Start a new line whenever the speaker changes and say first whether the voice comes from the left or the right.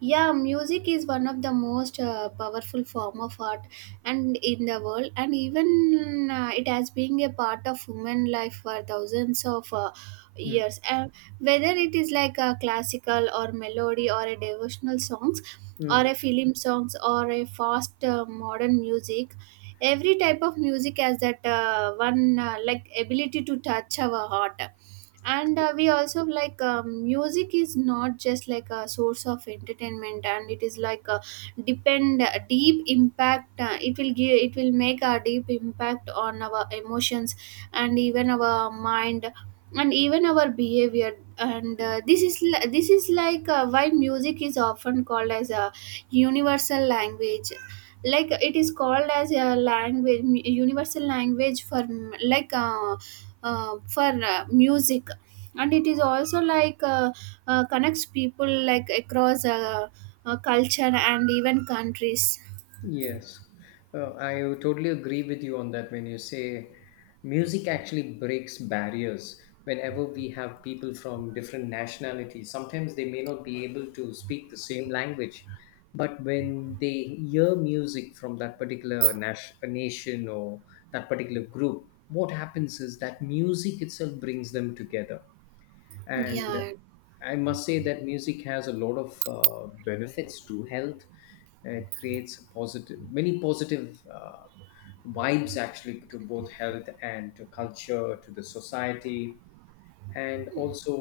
right: Yeah, music is one of the most powerful form of art and in the world, and even it has been a part of human life for thousands of
left: Mm,
right: years, and whether it is like a classical or melody or a devotional songs or
left: mm,
right: a film songs or a fast modern music. Every type of music has that one like ability to touch our heart. And we also like music is not just like a source of entertainment, and it is like a deep impact, it will make a deep impact on our emotions and even our mind and even our behavior. And this is like why music is often called as a universal language. Like it is called as a language universal language for like, for music. And it is also like connects people like across culture and even countries.
left: yes, I totally agree with you on that when you say music actually breaks barriers. Whenever we have people from different nationalities, sometimes they may not be able to speak the same language, but when they hear music from that particular nation or that particular group, what happens is that music itself brings them together, and
right: Yeah.
left: I must say that music has a lot of benefits to health. It creates positive many positive vibes actually, to both health and to culture, to the society, and also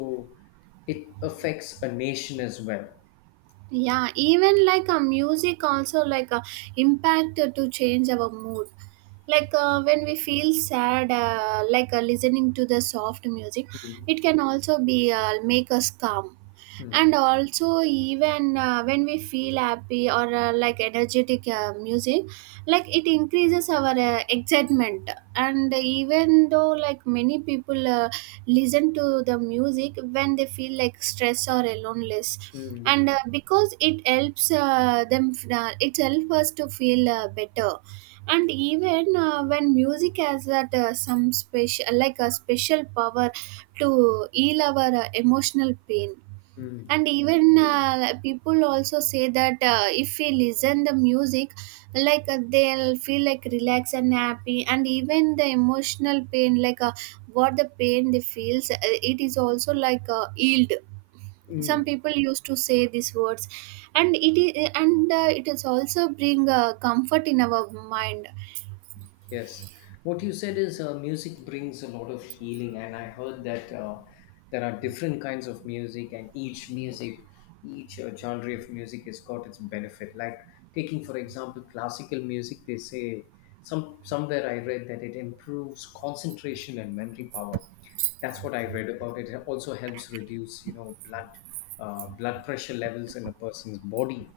left: it affects a nation as well.
right: Yeah, even like a music also like a impact to change our mood. Like when we feel sad like listening to the soft music,
left: Mm,
right: it can also be make us calm.
left: mm,
right: And also even when we feel happy or like energetic music, like it increases our excitement. And even though like many people listen to the music when they feel like stress or aloneness,
left: mm,
right: and because it helps us to feel better. And even when music has that some special like a special power to heal our emotional pain.
left: mm,
right: And even like, people also say that if we listen the music, like they'll feel like relaxed and happy, and even the emotional pain, like what the pain they feels, it is also like healed. Some
left: mm.
right: people used to say these words, and it is also bring comfort in our mind.
left: Yes, what you said is, music brings a lot of healing, and I heard that there are different kinds of music, and each genre of music has got its benefit. Like taking, for example, classical music, they say somewhere I read that it improves concentration and memory power. That's what I read about it. It also helps reduce, you know, blood pressure levels in a person's body.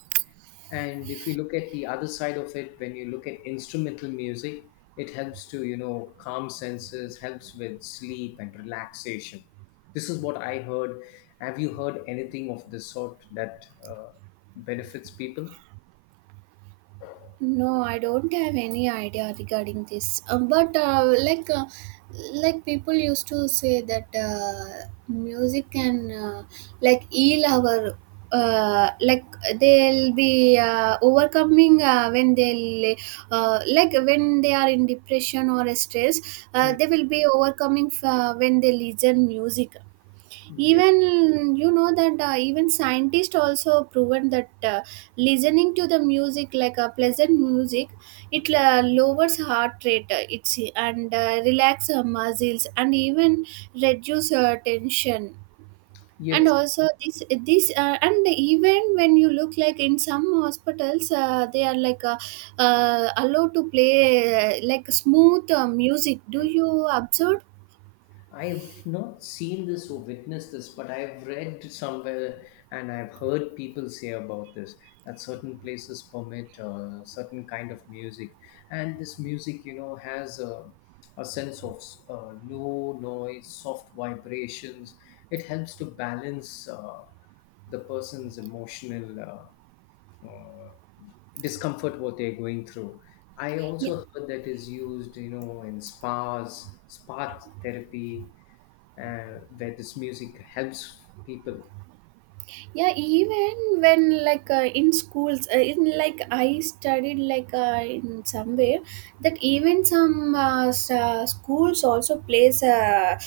left: And if you look at the other side of it, when you look at instrumental music, it helps to, you know, calm senses, helps with sleep and relaxation. This is what I heard. Have you heard anything of this sort that benefits people?
right: No, I don't have any idea regarding this. But like people used to say that music can like heal our, like they'll be overcoming when they'll, like when they are in depression or stress.
left: Mm.
right: They will be overcoming when they listen music.
left: Yeah
right: Even you know that even scientists also proven that listening to the music, like a pleasant music, it lowers heart rate, it's and relax muscles and even reduce tension. And
left: Yes,
right: also, this and even when you look like in some hospitals, they are like allowed to play like smooth music. Do you observe?
left: I've not seen this or witnessed this, but I've read somewhere and I've heard people say about this, that certain places permit certain kind of music, and this music, you know, has a sense of low noise, soft vibrations. It helps to balance the person's emotional uh, uh, discomfort what they're going through. I also heard that is used, you know, in spas, spa therapy, where this music helps people.
right: Yeah, even when like in schools, in like I studied like in somewhere that even some schools also plays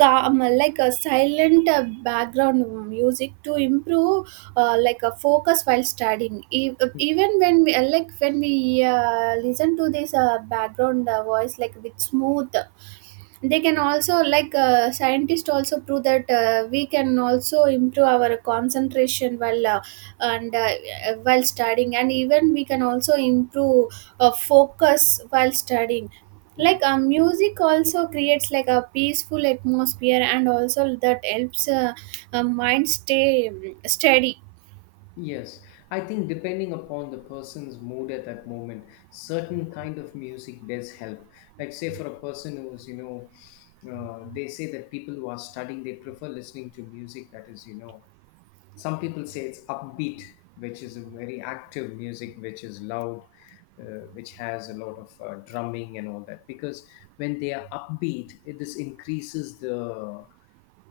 right: calm like a silent background music to improve like a focus while studying. Even when we like when we listen to this background voice like with smooth, they can also like scientists also prove that we can also improve our concentration, and uh, while studying, and even we can also improve focus while studying.
left: Mm.
right: Like music also creates like a peaceful atmosphere, and also that helps mind stay steady.
left: Yes, I think depending upon the person's mood at that moment, certain kind of music does help. Like say, for a person who's, you know, they say that people who are studying, they prefer listening to music that is, you know, some people say it's upbeat, which is a very active music, which is loud, which has a lot of drumming and all that, because when they are upbeat it, this increases the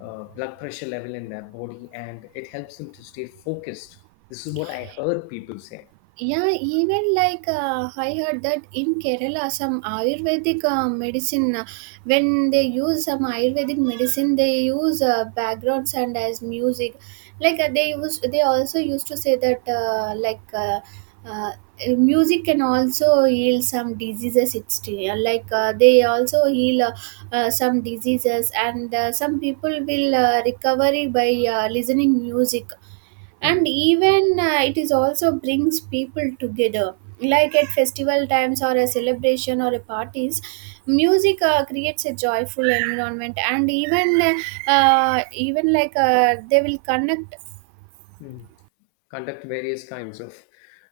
left: blood pressure level in their body, and it helps them to stay focused. This is what I heard people say.
right: Yeah, even like I heard that in Kerala, some Ayurvedic medicine, when they use some Ayurvedic medicine, they use backgrounds and as music. Like they also used to say that like uh, music can also heal some diseases. Like they also heal some diseases, and some people will recovery by listening music. And
left: Hmm.
right: even it is also brings people together, like at festival times or a celebration or a parties. Music creates a joyful environment, and even like they will connect.
left: Hmm. Conduct various kinds of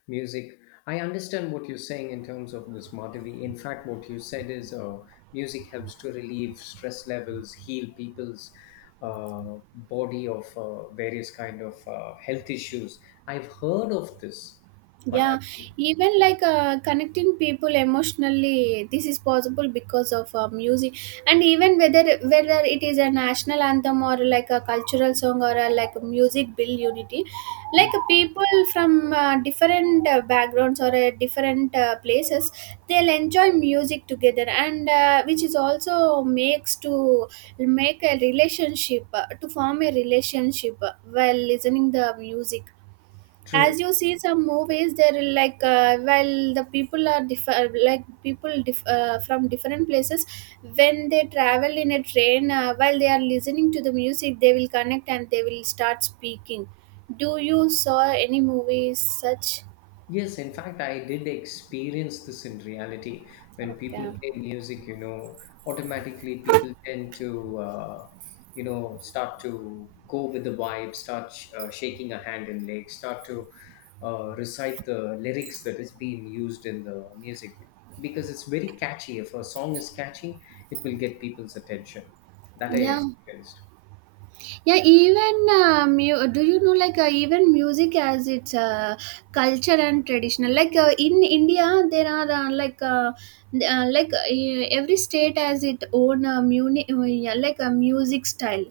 left: music. I understand what you're saying in terms of this, Madhavi. In fact, what you said is, music helps to relieve stress levels, heal people's body of various kind of health issues. I've heard of this, but
right: Yeah,
left: I
right: even like connecting people emotionally, this is possible because of music, and even whether it is a national anthem or like a cultural song like a music build unity,
left: Mm.
right: like people from different backgrounds or different places, they'll enjoy music together, and which is also makes to form a relationship while listening the music.
left: True.
right: As you see some movies, they're like while the people are differ like people diff from different places, when they travel in a train, while they are listening to the music, they will connect and they will start speaking. Do you saw any movies such?
left: Yes, in fact, I did experience this in reality. When people
right: Okay.
left: play music, you know, automatically people tend to, you know, start to go with the vibe, start shaking a hand and leg, start to recite the lyrics that is being used in the music, because it's very catchy. If a song is catchy, it will get people's attention. That I
right: Yeah.
left: experienced.
right: Yeah, even do you know like even music as its culture and traditional, like in India there are like every state has its own yeah, like a music style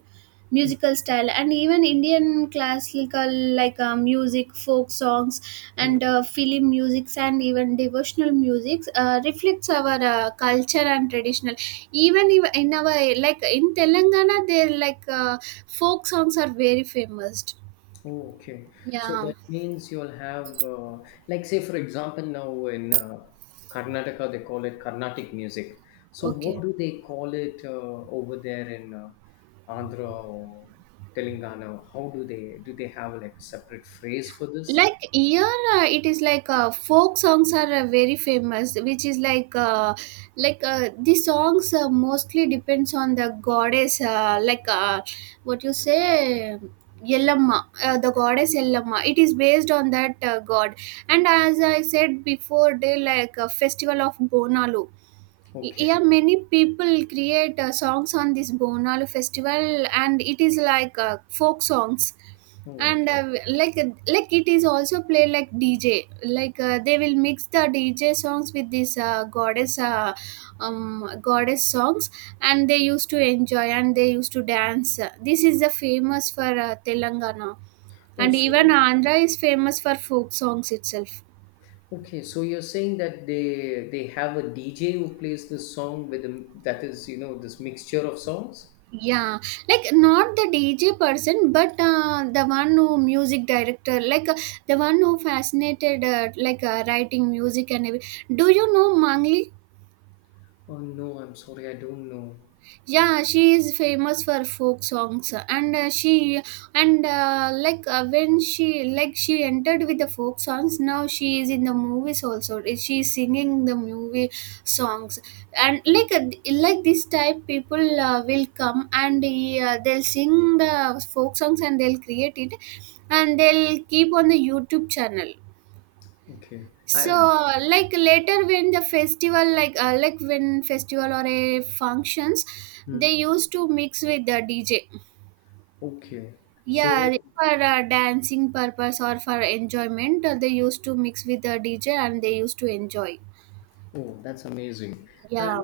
right: musical style, and even Indian classical, like music, folk songs, and film musics, and even devotional musics reflects our culture and traditional, even in our, like in Telangana, there like folk songs are very famous.
left: Oh, okay. So
right: Yeah.
left: that means you'll have, like, say, for example, now in Karnataka, they call it Carnatic music. So
right: Okay.
left: what do they call it over there in Andhra or Telangana? How do they, do they have like a separate phrase for this?
right: Like here, it is like folk songs are very famous, which is like the songs mostly depends on the goddess, like what you say, Yellamma, the goddess Yellamma. It is based on that god, and as I said before, they like a festival of Bonalu. Yeah,
left: Okay.
right: many people create songs on this Bonalu festival, and it is like folk songs.
left: Oh,
right: And
left: okay.
right: like like it is also played like DJ, like they will mix the DJ songs with this goddess songs, and they used to enjoy and they used to dance. This is the famous for Telangana,
left: Oh,
right: and
left: so
right: even
left: you-
right: Andhra is famous for folk songs itself.
left: okay. So you're saying that they have a DJ who plays this song with them, that is, you know, this mixture of songs?
right: Yeah, like not the DJ person, but the one who music director, like the one who fascinated like writing music, and do you know Mangli?
left: Oh no, I'm sorry, I don't know.
right: Yeah, she is famous for folk songs, and she and like when she, like she entered with the folk songs. Now she is in the movies also, she is singing the movie songs. And like this type people will come, and they'll sing the folk songs and they'll create it, and they'll keep on the YouTube channel.
left: Okay.
right: So,
left: I'm.
right: like later when the festival, like when festival or a functions, they used to mix with the DJ.
left: Okay.
right: Yeah,
left: So,
right: for dancing purpose or for enjoyment, they used to mix with the DJ and they used to enjoy.
left: oh, that's amazing.
right: Yeah,
left: And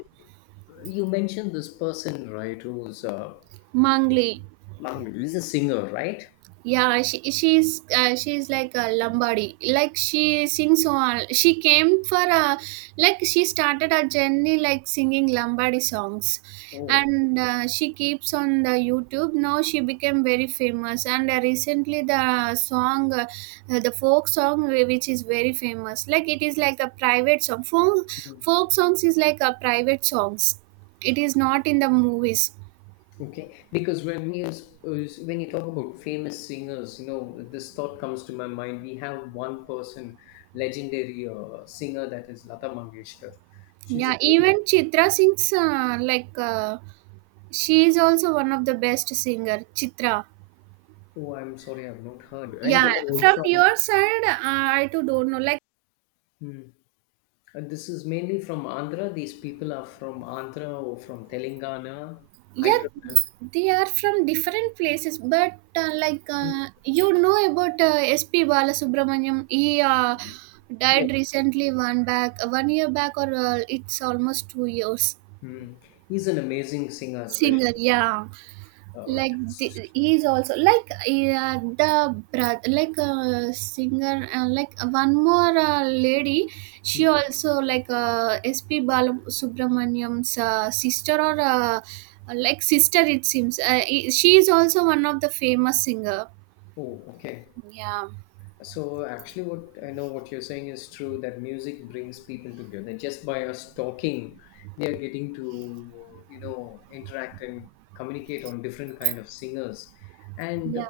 left: you mentioned this person, right, who's
right: Mangli.
left: Mang- he's a singer, right?
right: Yeah, she's like a Lombardi, like she sings all, she came for a, like she started her journey like singing Lombardi songs.
left: Oh,
right: And she keeps on the YouTube, now she became very famous. And recently the song, the folk song, which is very famous, like it is like a private song, folk,
left: mhm.
right: folk songs is like a private songs, it is not in the movies.
left: Okay. Because when you when you talk about famous singers, you know, this thought comes to my mind. We have one person, legendary singer, that is Lata Mangeshkar. She's a
right: Yeah,
left: very,
right: even Chitra sings like she is also one of the best singer. Chitra.
left: oh, I'm sorry, I've not heard. And they
right: Yeah,
left: are all
right: from
left: from.
right: your side, I too don't know. Like,
left: Hmm, and this is mainly from Andhra. These people are from Andhra or from Telangana,
right: yeah,
left: Hyderabad.
right: they are from different places, but like
left: Mm,
right: you know about S.P. Balasubramaniam. He
left: yeah.
right: died recently, 1 year back, or it's almost 2 years.
left: Mm. He's an amazing singer, especially.
right: Singer, yeah. Like
left: It's-
right: he's also like the brother, like singer, like one more lady, she
left: mm.
right: also like SP Balam, sister or like sister it seems, she is also one of the famous singer.
left: Oh, okay.
right: Yeah.
left: So actually, what I know what you're saying is true, that music brings people together. Just by us talking, we are getting to, you know, interact and communicate on different kind of singers, and
right: Yeah.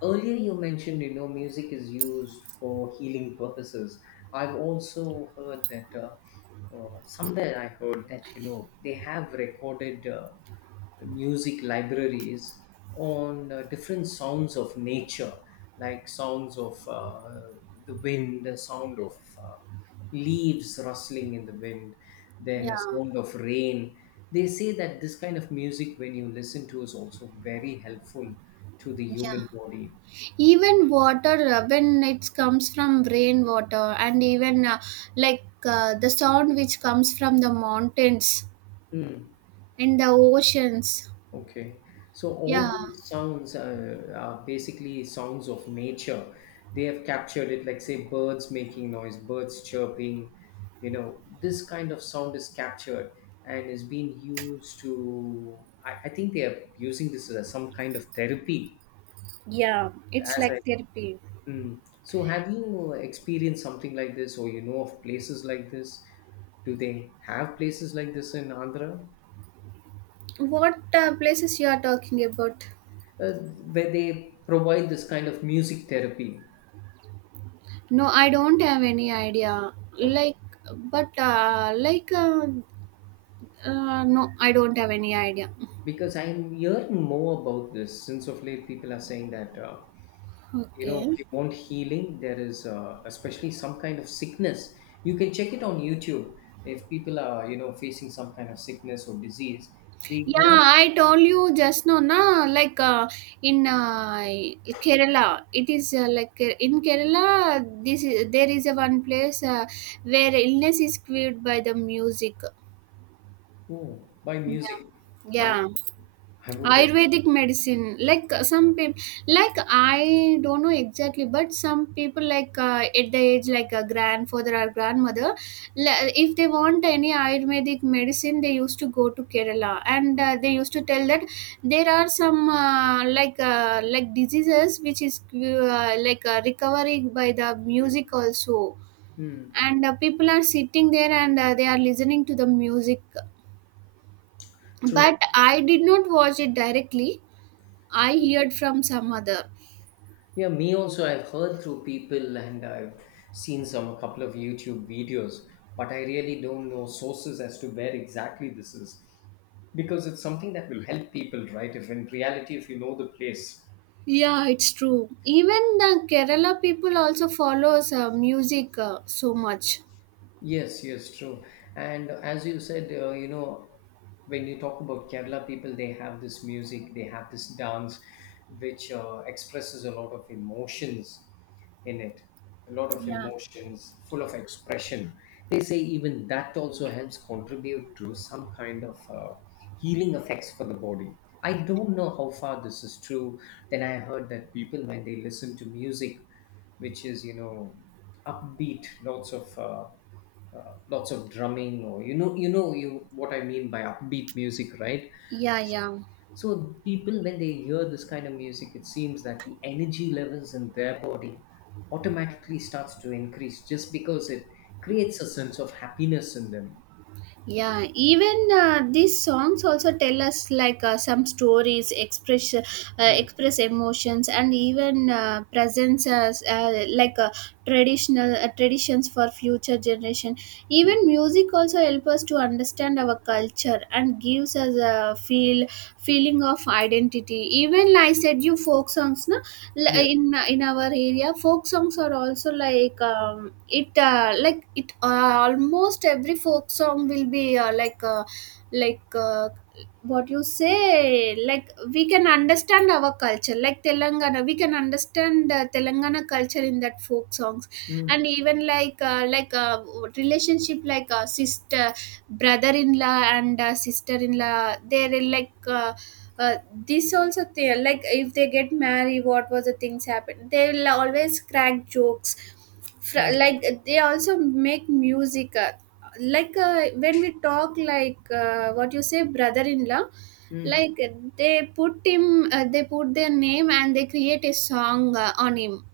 left: earlier, you mentioned, you know, music is used for healing purposes. I've also heard that somewhere I heard that, you know, they have recorded music libraries on different sounds of nature, like sounds of the wind, the sound of leaves rustling in the wind, then a
right: Yeah.
left: sound of rain. They say that this kind of music, when you listen to, is also very helpful to the
right: Yeah,
left: human body.
right: even water, when it comes from rainwater, and even like the sound which comes from the mountains,
left: Hmm.
right: and the oceans.
left: Okay. So all
right: Yeah.
left: these sounds are basically sounds of nature. They have captured it, like say birds making noise, birds chirping. You know, this kind of sound is captured and is being used to. I think they are using this as some kind of therapy. As I, mm. So have you experienced something like this, or you know of places like this? Do they have places like this in Andhra?
right: What places you are talking about?
left: uh, where they provide this kind of music therapy.
right: No, I don't have any idea.
left: Okay.
right: Like, but like, no, I don't have any idea.
left: Because I'm hearing more about this since of late, people are saying that, you know,
right: Okay.
left: if you want healing, there is especially some kind of sickness. You can check it on YouTube. If people are, you know, facing some kind of sickness or disease, they
right: Yeah,
left: go,
right: I told you just now, na, like in Kerala, it is like in Kerala, there is a one place where illness is cured by the music.
left: oh, by
right: Yeah,
left: music. I,
right: yeah.
left: I would definitely.
right: Ayurvedic medicine, like some people, like I don't know exactly, but some people like at the age, like a grandfather or grandmother, if they want any Ayurvedic medicine, they used to go to Kerala, and they used to tell that there are some like diseases which is like recovering by the music also,
left: Hmm,
right: and people are sitting there and they are listening to the music,
left: true.
right: but I did not watch it directly. I heard from some other.
left: Yeah, me also. I've heard through people and I've seen some couple of YouTube videos, but I really don't know sources as to where exactly this is, because it's something that will help people, right? If in reality, if you know the place,
right: Yeah, it's true. Even the Kerala people also follows music so much.
left: yes, yes, true. And as you said, you know, when you talk about Kerala people, they have this music, they have this dance, which expresses a lot of emotions in it, a lot of emotions, full of expression. They say even that also helps contribute to some kind of healing effects for the body. I don't know how far this is true. Then I heard that people, when they listen to music, which is, you know, upbeat, lots of drumming, or you know, you know you what I mean by upbeat music, right?
right: Yeah, yeah.
left: So people, when they hear this kind of music, it seems that the energy levels in their body automatically starts to increase, just because it creates a sense of happiness in them.
right: Yeah, even these songs also tell us like some stories, express uh,
left: mm.
right: express emotions, and even presents as traditional traditions for future generation.
left: Mm.
right: Even music also help us to understand our culture and gives us a feeling of identity. Even I said you folk songs, no. L-
left: Yes.
right: in in our area folk songs are also like it like it almost every folk song will be like uh, what you say like we can understand our culture, like Telangana. We can understand Telangana culture in that folk songs. And
left: mm.
right: even relationship like sister, brother-in-law and sister-in-law. They're like uh, uh, this also, they like if they get married, what was the things happen, they will always crack jokes.
left: Oh.
right: Like they also make music, when we talk like what you say brother-in-law,
left: mm.
right: like they put him, they put their name and they create a song on him.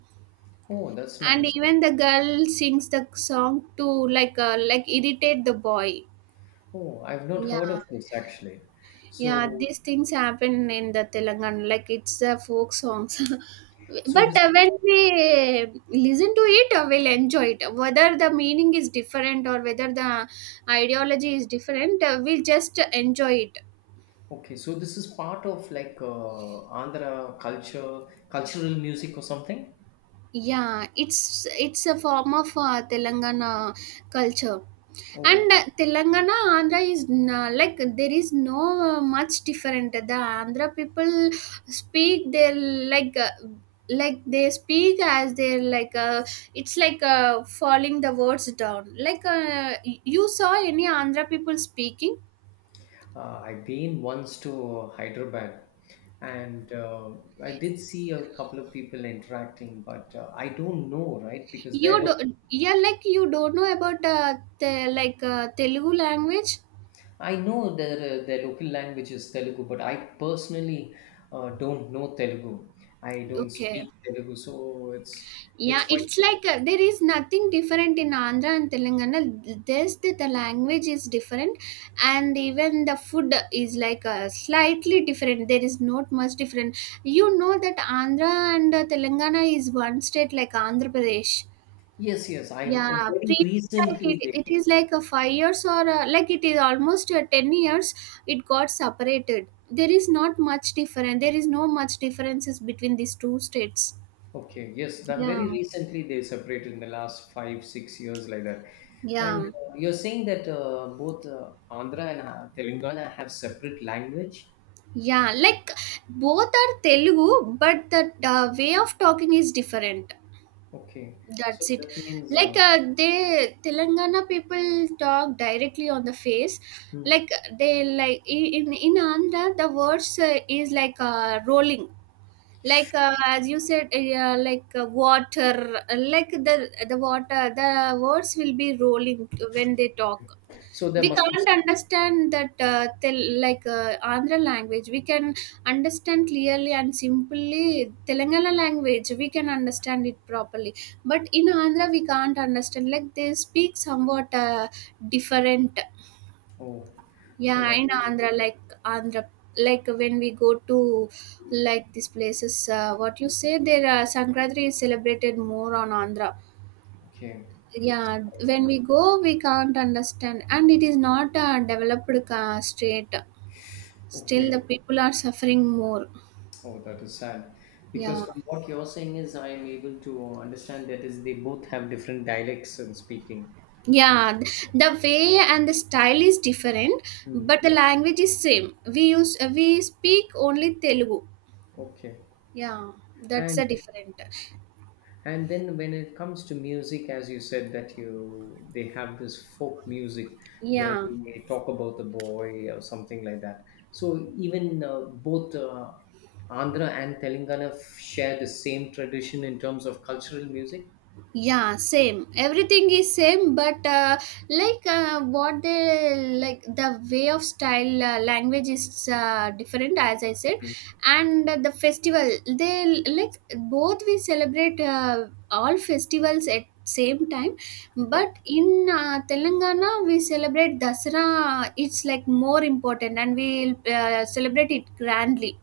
left: Oh, that's
right: And
left: nice.
right: even the girl sings the song to like irritate the boy.
left: Oh, I've not heard
right: Yeah,
left: of this actually.
right: yeah,
left: So
right: these things happen in the Telangana, like it's the folk songs.
left: so
right: But
left: this.
right: when we listen to it, we'll enjoy it whether the meaning is different or whether the ideology is different. We'll just enjoy it.
left: Okay, so this is part of like, Andhra culture cultural music, or something.
right: Yeah, it's a form of Telangana culture,
left: Oh,
right: and Telangana Andhra is like there is no much different. The Andhra people speak their, like they speak as they're, like it's like falling the words down. Like you saw any Andhra people speaking,
left: I've been once to Hyderabad, and I did see a couple of people interacting, but I don't know, right? Because
right: you
left: their
right: do,
left: local,
right: yeah, like you don't know about the like Telugu language.
left: I know their local language is Telugu, but I personally don't know Telugu. I don't
right: Okay.
left: speak Telugu, so
right: Yeah,
left: it's quite
right: it's like there is nothing different in Andhra and Telangana. Just that the language is different, and even the food is like slightly different. There is not much different. You know that Andhra and Telangana is one state, like Andhra Pradesh.
left: yes, yes. I
right: Yeah,
left: very
right: pre like it,
left: recently
right: it
left: there.
right: is like a 5 years, or like it is almost 10 years. It got separated. There is not much different. There is no much differences between these two states.
left: Okay, yes, that
right: Yeah,
left: very recently they separated in the last five, 6 years like that. And
right: yeah.
left: you're saying that both Andhra and Telangana have separate language?
right: Yeah, like both are Telugu, but the way of talking is different.
left: Okay,
right: That's
left: so
right: it.
left: that means,
right: Like they Telangana people talk directly on the face.
left: hmm.
right: Like they in Andhra, the words is like rolling. Like as you said, yeah, like water, like the water, the words will be rolling when they talk.
left: So there
right: We
left: must be,
right: can't understand that Andhra language. We can understand clearly and simply Telangana language. We can understand it properly, but in Andhra we can't understand. Like they speak somewhat different.
left: oh, so
right: Yeah,
left: that,
right: in Andhra, like when we go to like these places, what you say, their Sankranti is celebrated more on Andhra.
left: okay.
right: Yeah, when
left: So,
right: we go we can't understand, and it is not a developed state. Still the
left: okay,
right: people are suffering more.
left: oh, that is sad. Because
right: Yeah,
left: from what you're saying is, I am able to understand that is, they both have different dialects in speaking.
right: yeah, the way and the style is different,
left: Hmm.
right: but the language is same, we speak only Telugu.
left: Okay.
right: Yeah, that's
left: And
right: a different.
left: and then when it comes to music, as you said that you, they have this folk music where
right: Yeah,
left: they talk about the boy or something like that, so even both Andhra and Telangana f- share the same tradition in terms of cultural music.
right: yeah, same, everything is same, but what they like the way of style, language is different, as I said.
left: Mm.
right: And the festival, they like both, we celebrate all festivals at same time,
left: Okay.
right: but in Telangana we celebrate Dasara. It's like more important, and we celebrate it grandly.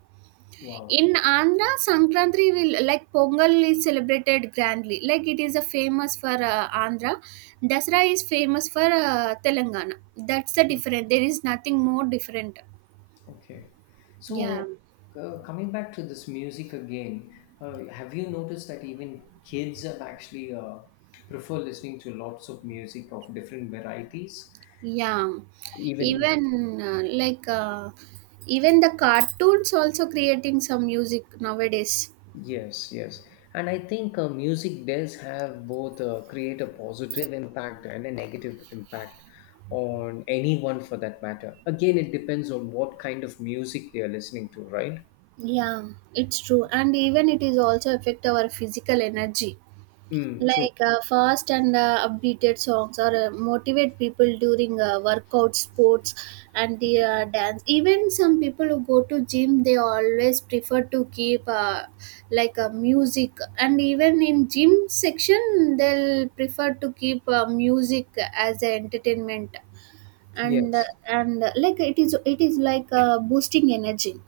left: Wow.
right: In Andhra, Sankranti will like Pongal is celebrated grandly. Like it is a famous for Andhra. Dasra is famous for Telangana. That's the
left: Mm.
right: different. There is nothing more different.
left: Okay,
right: Yeah,
left: so coming back to this music again, have you noticed that even kids have actually prefer listening to lots of music of different varieties,
right: yeah.
left: even
right: Even uh, like uh, Even the cartoons also creating some music nowadays.
left: yes, yes. And I think music does have both, create a positive impact and a negative impact on anyone for that matter. Again, it depends on what kind of music they are listening to, right?
right: Yeah, it's true. And even it is also affect our physical energy.
left: Mm, true.
right: Like fast and updated songs or motivate people during workout, sports, and the
left: Yes.
right: dance. Even some people who go to gym, they always prefer to keep music. And even in gym section, they'll prefer to keep music as a entertainment. And uh,
left: Yes.
right: and uh, like it is like boosting energy.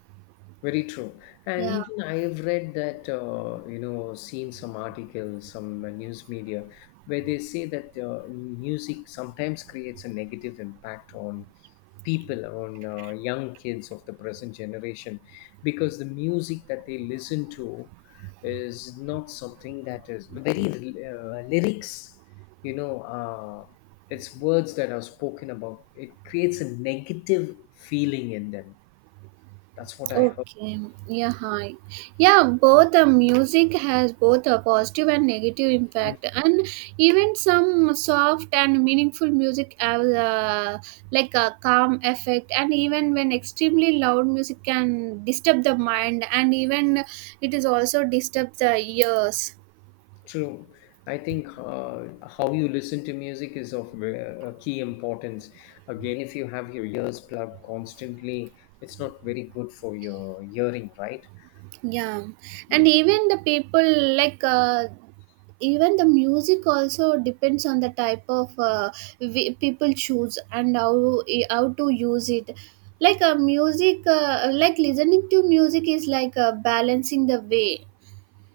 left: Very true. And
right: Yeah.
left: even I've read that, you know, seen some articles, some news media, where they say that music sometimes creates a negative impact on people, on young kids of the present generation, because the music that they listen to is not something that is very lyrics, you know, uh, it's words that are spoken about. It creates a negative feeling in them. That's what I heard.
right: Okay, yeah, hi. Yeah, both the music has both a positive and negative impact, and even some soft and meaningful music have like a calm effect, and even when extremely loud music can disturb the mind, and even it is also disturb the ears.
left: True. I think how you listen to music is of a key importance. Again, if you have your ears plugged constantly, it's not very good for your hearing, right?
right: Yeah, and
left: Be-
right: even the people like even the music also depends on the type of people choose and how to use it. Like a music like listening to music is like balancing the way,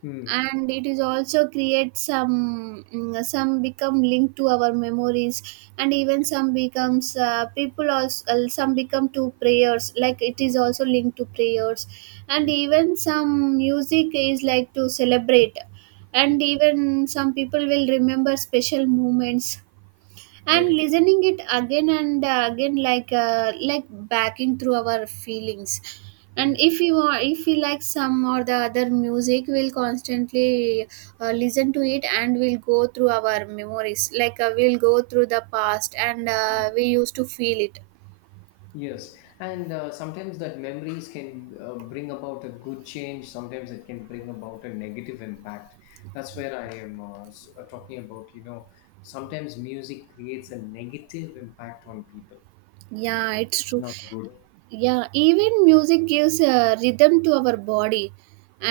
left: mm,
right: and it is also create some become linked to our memories, and even some becomes, people also, some become to prayers, like it is also linked to prayers, and
left: mm,
right: even some music is like to celebrate,
left: mm,
right: and even some people will remember special moments and
left: very.
right: listening it again and again, like backing through our feelings. And
left: Mm.
right: if you are if we like some or the other music, we'll constantly listen to it, and we'll go through our memories, like we'll go through the past, and we used to feel it.
left: Yes, and sometimes that memories can bring about a good change. Sometimes it can bring about a negative impact. That's where I am talking about. Sometimes music creates a negative impact on people.
right: Yeah, it's
left: It's
right: true.
left: not good.
right: Yeah, even music gives rhythm to our body,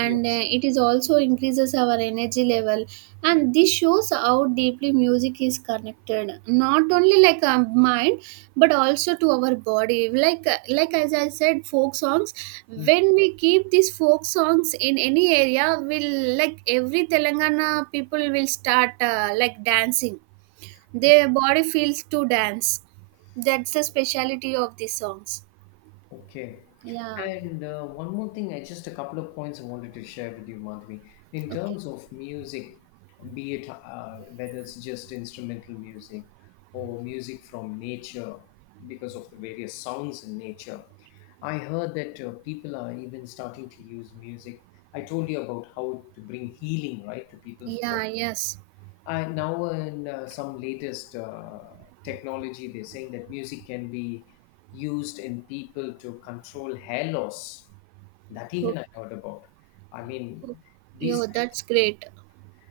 right: and
left: Yes.
right: it is also increases our energy level, and this shows how deeply music is connected not only like our mind but also to our body, like as I said, folk songs,
left: Hmm.
right: when we keep these folk songs in any area will, like, every Telangana people will start dancing.
left: O-
right: Their body feels to dance. That's the speciality of these songs.
left: Okay.
right: Yeah.
left: And one more thing, I just a couple of points I wanted to share with you, Madhvi. In
right: Okay.
left: terms of music, be it whether it's just instrumental music or music from nature, because of the various sounds in nature, I heard that people are even starting to use music. I told you about how to bring healing, right, to people's
right: Yeah,
left: body.
right: yes.
left: Now, in some latest technology, they're saying that music can be used in people to control hair loss. That
right: Oh,
left: even I heard about. I mean,
right: oh,
left: these
right: yo, that's great.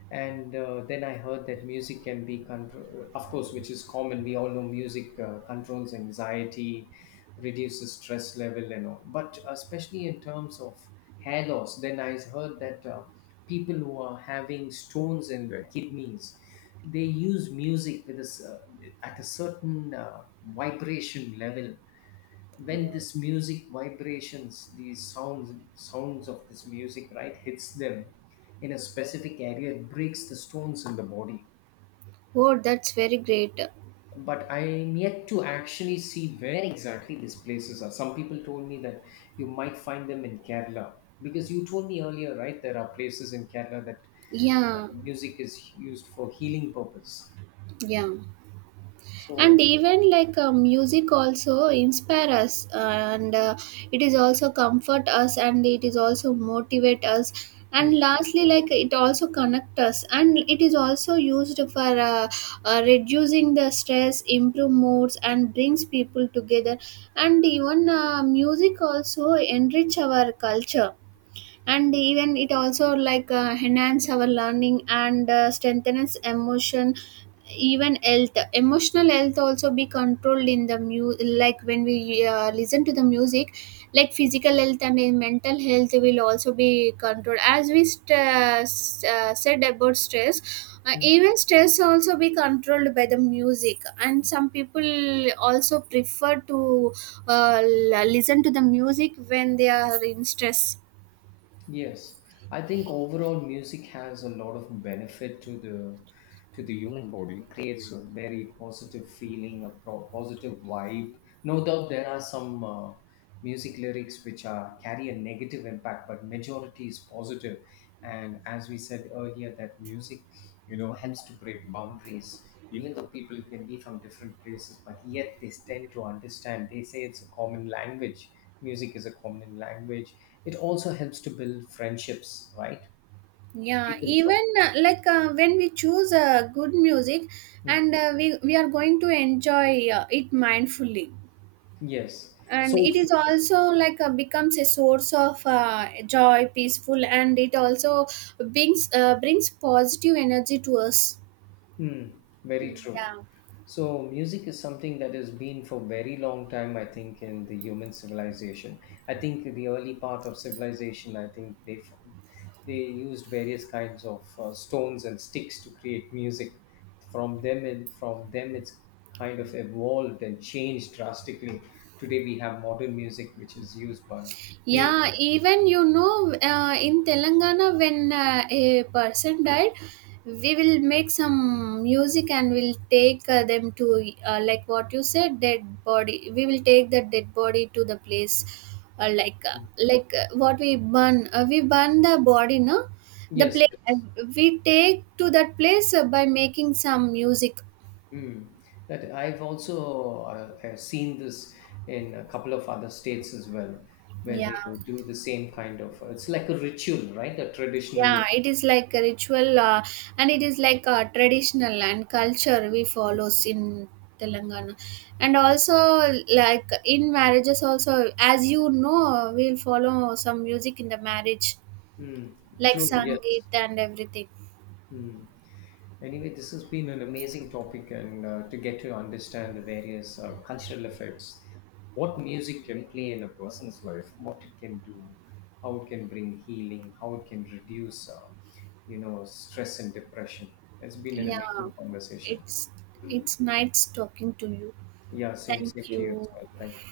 left: and then I heard that music can be control, of course, which is common. We all know music controls anxiety, reduces stress level and all, but especially in terms of hair loss, then I heard that people who are having stones in, right, kidneys, they use music with a, at a certain vibration level.
right: Uh,
left: When this music vibrations, these sounds, sounds of this music, right, hits them in a specific area, it breaks the stones in the body.
right: Oh, that's very great.
left: But I'm yet to actually see where exactly these places are. Some people told me that you might find them in Kerala, because you told me earlier, right, there are places in Kerala that
right: Yeah,
left: music is used for healing purpose.
right: yeah. And
left: So
right: even music also inspire us, and it is also comfort us, and it is also motivate us,
left: mm,
right: and lastly, like it also connect us, and it is also used for reducing the stress, improve moods, and brings people together. And even music also enrich our culture, and even it also like enhance our learning and strengthens emotion. Even health emotional health also be controlled in the mu like when we listen to the music, like physical health and mental health will also be controlled, as we said about stress. uh,
left: mm.
right: even stress also be controlled by the music, and some people also prefer to listen to the music when they are in stress.
left: Yes, I think overall music has a lot of benefit to the, to the human body. It creates a very positive feeling, a pro- positive vibe. No doubt there are some music lyrics which are carry a negative impact, but majority is positive. And as we said earlier, that music, helps to break boundaries. Even though people can be from different places, but yet they tend to understand. They say it's a common language. Music is a common language. It also helps to build friendships, right?
right: Yeah,
left: People from.
right: even when we choose good music,
left: Mm,
right: and we are going to enjoy it mindfully,
left: yes,
right: and it
left: soulful.
right: is also like becomes a source of joy, peaceful, and it also brings positive energy to us.
left: Hmm, very
right: Mm,
left: true.
right: yeah.
left: So music is something that has been for very long time, I think, in the human civilization. I think the early part of civilization, I think they f- they used various kinds of stones and sticks to create music. From them, and from them, it's kind of evolved and changed drastically. Today we have modern music, which is used by made.
right: Yeah, even in Telangana, when a person died, we will make some music, and we'll take them to, like what you said, dead body. We will take the dead body to the place, uh, like uh, what we burn. We burn the body, no, the
left: Yes,
right: place.
left: yes.
right: We take to that place by making some music.
left: Mm. That I've also seen this in a couple of other states as well, where
right: Yeah.
left: they do the same kind of. It's like a ritual, right? A traditional.
right: Yeah, it is like a ritual, and it is like a traditional and culture we follows in Telangana. And also like in marriages also, as you know, we'll follow some music in the marriage,
left: Mm.
right: like
left: True.
right: Sangeet
left: Yes.
right: and everything.
left: Mm. Anyway, this has been an amazing topic, and to get to understand the various cultural effects, what music can play in a person's life, what it can do, how it can bring healing, how it can reduce, stress and depression. It's been an
right: Yeah,
left: amazing conversation.
right: it's it's nice talking to you.
left: Yeah, same, same
right: Thank
left: to you as
right: you.
left: well. Thank you.